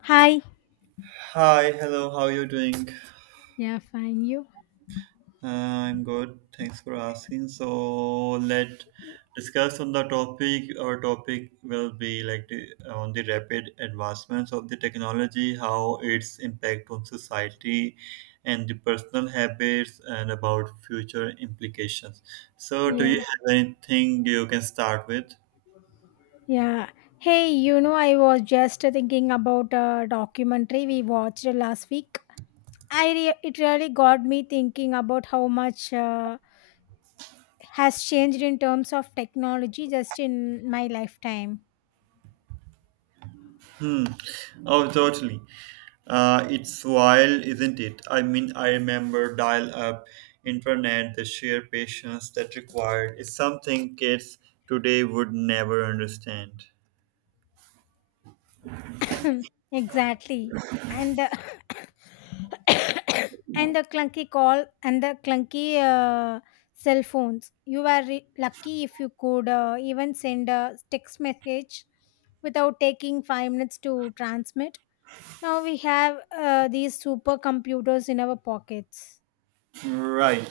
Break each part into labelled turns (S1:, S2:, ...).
S1: Hi.
S2: Hi, hello, how are you doing?
S1: Yeah, fine. You?
S2: I'm good. Thanks for asking. So let discuss on the topic. Our topic will be like on the rapid advancements of the technology, how its impact on society and the personal habits and about future implications. So do you
S1: Yeah.
S2: have anything you can start with?
S1: Yeah. Hey, you know, I was just thinking about a documentary we watched last week. It really got me thinking about how much has changed in terms of technology just in my lifetime.
S2: Hmm. Oh, totally. It's wild, isn't it? I mean, I remember dial up internet, the sheer patience that required is something kids today would never understand.
S1: Hmm, exactly. And the And the clunky call and the clunky cell phones. You were lucky if you could even send a text message without taking 5 minutes to transmit. Now we have these supercomputers in our pockets.
S2: Right.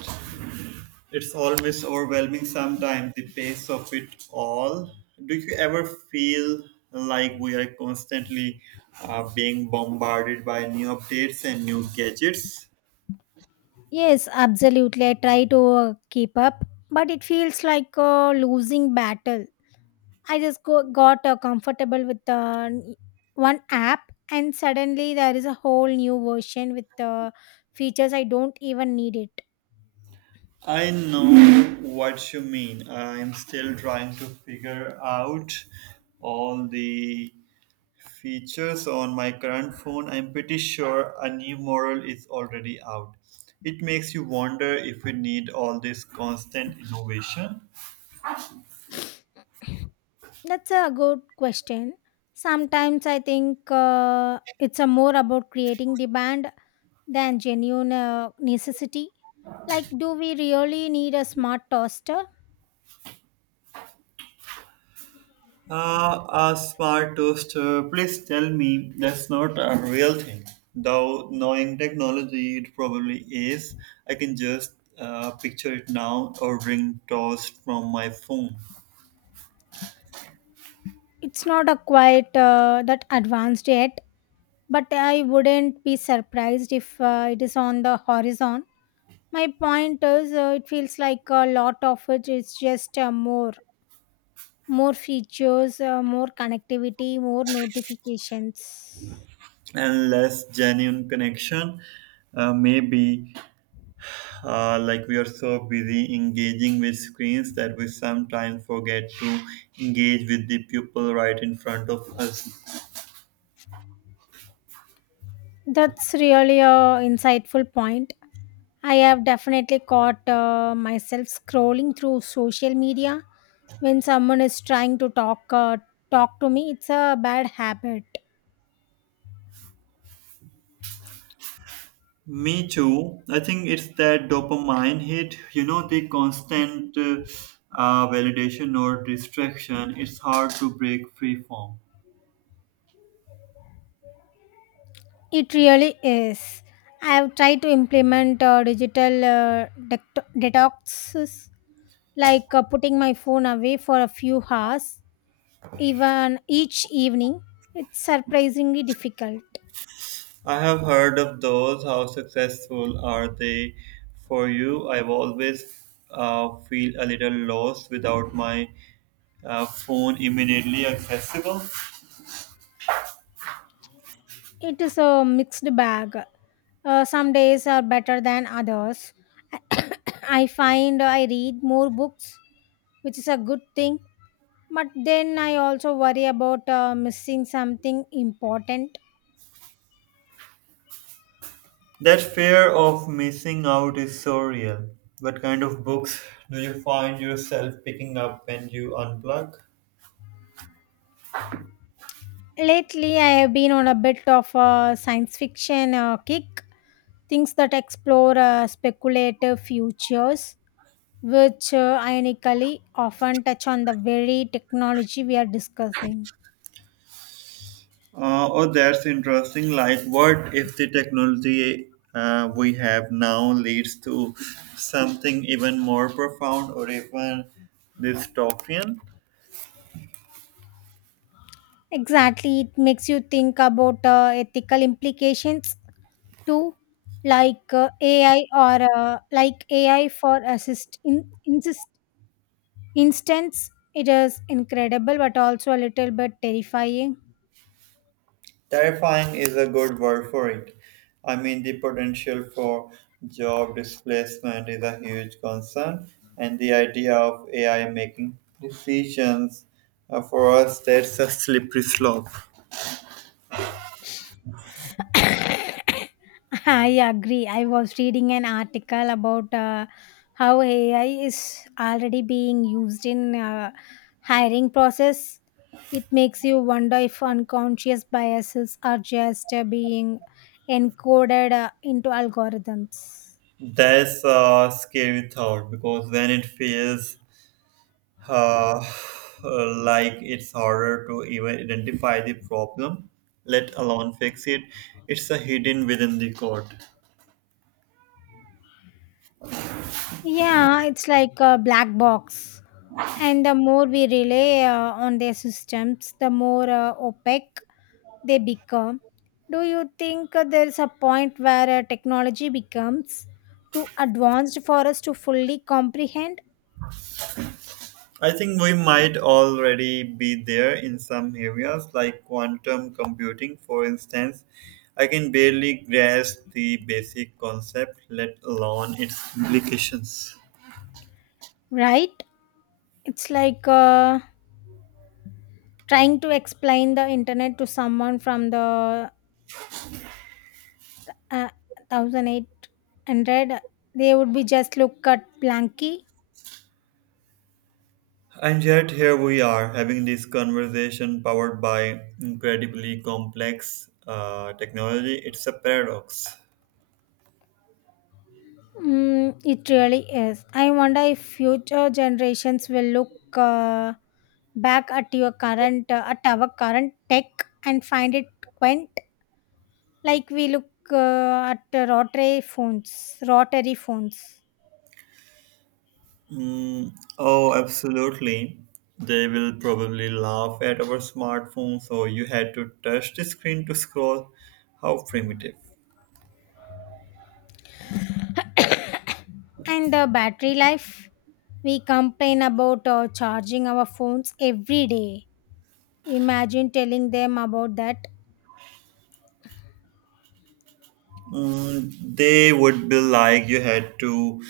S2: It's always overwhelming sometimes, the pace of it all. Do you ever feel like we are constantly being bombarded by new updates and new gadgets?
S1: Yes, absolutely. I try to keep up, but it feels like a losing battle. Got comfortable with one app, and suddenly there is a whole new version with features I don't even need it.
S2: I know what you mean. I'm still trying to figure out all the features on my current phone. I'm pretty sure a new model is already out. It makes you wonder if we need all this constant innovation.
S1: That's a good question. Sometimes I think it's a more about creating demand than genuine necessity. Like, do we really need a smart toaster?
S2: A smart toaster, please tell me that's not a real thing. Though knowing technology, it probably is. I can just picture it now ordering toast from my phone.
S1: It's not a quite that advanced yet, but I wouldn't be surprised if it is on the horizon. My point is it feels like a lot of it is just uh, more features, more connectivity, more notifications.
S2: And less genuine connection. Maybe like we are so busy engaging with screens that we sometimes forget to engage with the people right in front of us.
S1: That's really a insightful point. I have definitely caught myself scrolling through social media when someone is trying to talk to me. It's a bad habit.
S2: Me too. I think it's that dopamine hit, you know, the constant validation or distraction. It's hard to break free form.
S1: It really is. I have tried to implement digital detoxes, like putting my phone away for a few hours, even each evening. It's surprisingly difficult.
S2: I have heard of those. How successful are they for you? I've always feel a little lost without my phone immediately accessible.
S1: It is a mixed bag. Some days are better than others. I find I read more books, which is a good thing, but then I also worry about missing something important.
S2: That fear of missing out is so real. What kind of books do you find yourself picking up when you unplug?
S1: Lately, I have been on a bit of a science fiction kick, things that explore speculative futures, which ironically often touch on the very technology we are discussing.
S2: Oh, that's interesting. Like, what if the technology we have now leads to something even more profound or even dystopian?
S1: Exactly, it makes you think about ethical implications too, like uh, AI or uh, like AI for instance, it is incredible but also a little bit terrifying.
S2: Terrifying is a good word for it. I mean, the potential for job displacement is a huge concern, and the idea of AI making decisions for us, that's a slippery slope.
S1: I agree. I was reading an article about how AI is already being used in hiring process. It makes you wonder if unconscious biases are just being encoded into algorithms.
S2: That's a scary thought because when it fails, uh, like it's harder to even identify the problem, let alone fix it. It's a hidden within the code.
S1: Yeah, it's like a black box. And the more we rely on their systems, the more opaque they become. Do you think there is a point where technology becomes too advanced for us to fully comprehend?
S2: I think we might already be there in some areas, like quantum computing, for instance. I can barely grasp the basic concept, let alone its implications.
S1: Right, it's like trying to explain the internet to someone from the uh, 1800. They would be just look at blanky.
S2: And yet, here we are having this conversation powered by incredibly complex technology. It's a paradox.
S1: Mm, it really is. I wonder if future generations will look back at our current tech and find it quaint. Like we look at the rotary phones.
S2: Mm, oh, absolutely. They will probably laugh at our smartphones, so you had to touch the screen to scroll. How primitive.
S1: And the battery life. We complain about charging our phones every day. Imagine telling them about that.
S2: Mm, they would be like you had to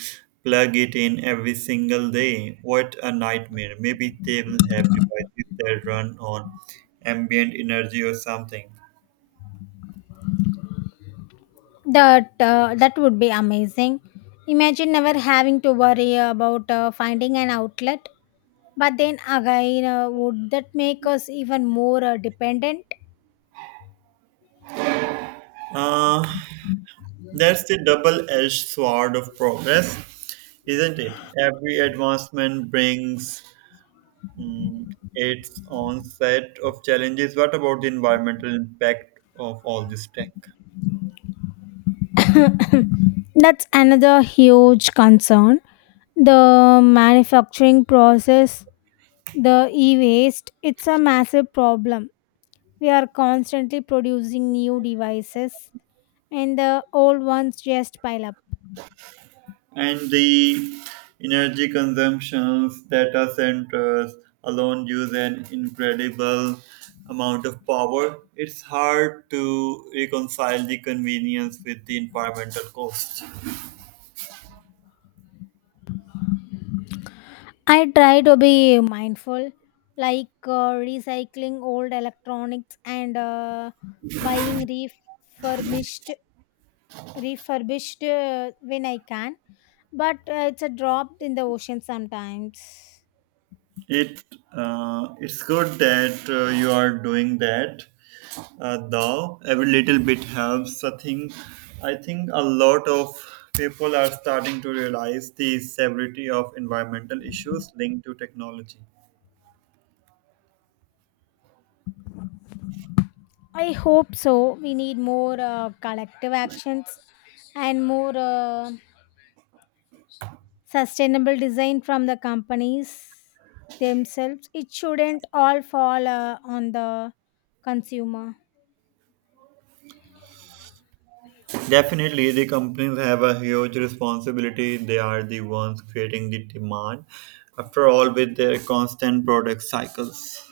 S2: plug it in every single day. What a nightmare. Maybe they will have devices that run on ambient energy or something.
S1: That would be amazing. Imagine never having to worry about finding an outlet. But then again, would that make us even more dependent?
S2: Uh, that's the double edged sword of progress, isn't it? Every advancement brings, mm, its own set of challenges. What about the environmental impact of all this tech
S1: That's another huge concern. The manufacturing process, the e waste, it's a massive problem. We are constantly producing new devices, and the old ones just pile up.
S2: and the energy consumptions? Data centers alone use an incredible amount of power. It's hard to reconcile the convenience with the environmental cost.
S1: I try to be mindful, like recycling old electronics and buying refurbished when I can. But it's a drop in the ocean sometimes.
S2: It it's good that you are doing that. Though every little bit helps. I think a lot of people are starting to realize the severity of environmental issues linked to technology.
S1: I hope so. We need more collective actions and more sustainable design from the companies themselves. It shouldn't all fall on the consumer.
S2: Definitely, the companies have a huge responsibility. They are the ones creating the demand. After all, with their constant product cycles.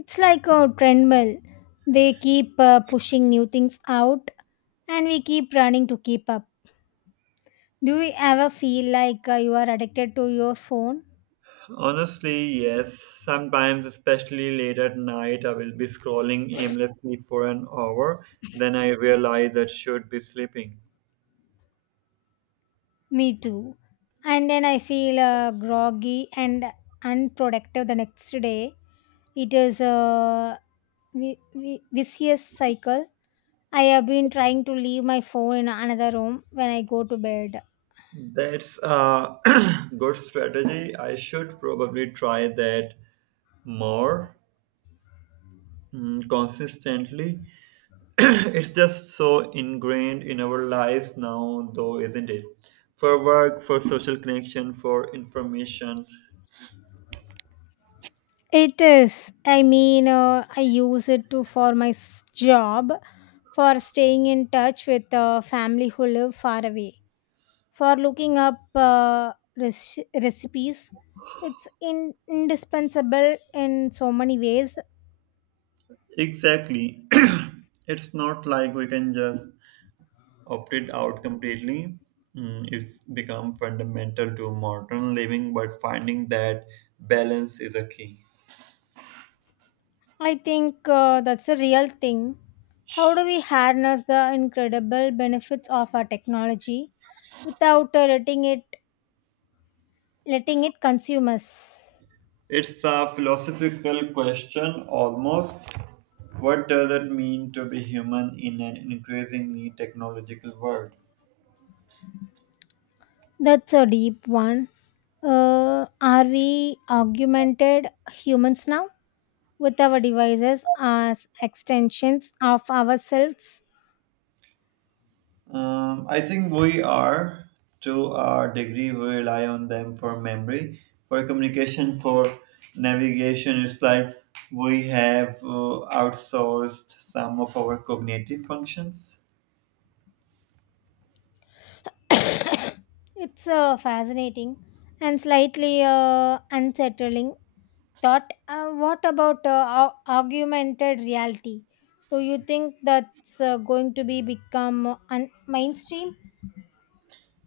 S1: It's like a treadmill. They keep pushing new things out and we keep running to keep up. Do you ever feel like you are addicted to your phone?
S2: Honestly, yes. Sometimes, especially late at night, I will be scrolling aimlessly for an hour. Then I realize I should be sleeping.
S1: Me too. And then I feel groggy and unproductive the next day. It is a vicious cycle. I have been trying to leave my phone in another room when I go to bed.
S2: That's a good strategy. I should probably try that more, mm, consistently. It's just so ingrained in our lives now, though, isn't it? For work, for social connection, for information.
S1: It is. I mean, I use it to for my job, for staying in touch with family who live far away, for looking up recipes. It's indispensable in so many ways.
S2: Exactly. It's not like we can just opted out completely. Mm, it's become fundamental to modern living, but finding that balance is a key.
S1: I think that's a real thing. How do we harness the incredible benefits of our technology without letting it consume us?
S2: It's a philosophical question almost. What does it mean to be human in an increasingly technological world?
S1: That's a deep one. Are we augmented humans now with our devices as extensions of ourselves?
S2: I think we are, to our degree, we rely on them for memory, for communication, for navigation. It's like we have outsourced some of our cognitive functions.
S1: It's fascinating and slightly unsettling. Thought, what about augmented reality? Do you think that's going to be become mainstream?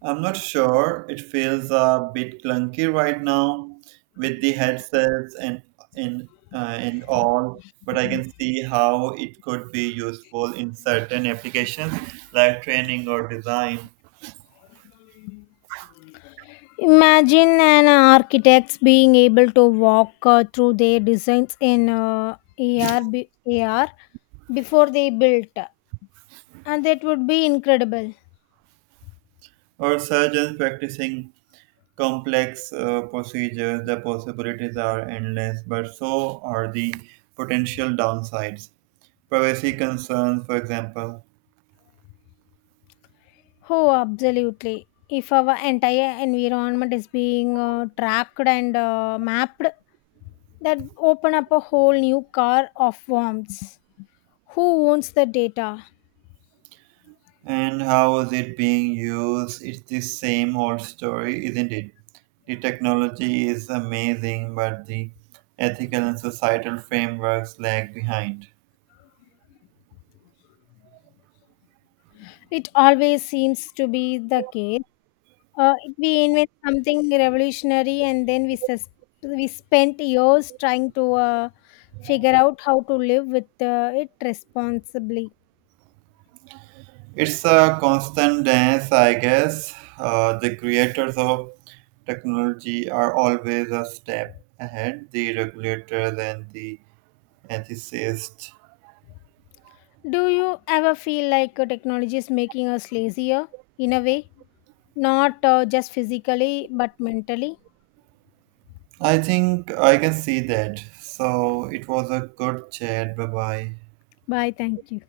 S2: I'm not sure. It feels a bit clunky right now with the headsets and and all. But I can see how it could be useful in certain applications like training or design
S1: Imagine an architects being able to walk through their designs in AR before they built, and that would be incredible.
S2: or surgeons practicing complex procedures, the possibilities are endless, but so are the potential downsides. Privacy concerns, for example,
S1: Oh, absolutely. If our entire environment is being tracked and mapped, that open up a whole new car of worms. Who owns the data?
S2: and how is it being used? It's the same old story, isn't it? The technology is amazing, but the ethical and societal frameworks lag behind.
S1: It always seems to be the case. If we invent something revolutionary and then we spent years trying to figure out how to live with it responsibly.
S2: It's a constant dance, I guess. The creators of technology are always a step ahead, the regulators and the ethicists.
S1: Do you ever feel like technology is making us lazier in a way? Not just physically, but mentally?
S2: I think I can see that. So it was a good chat. Bye bye.
S1: Bye, thank you.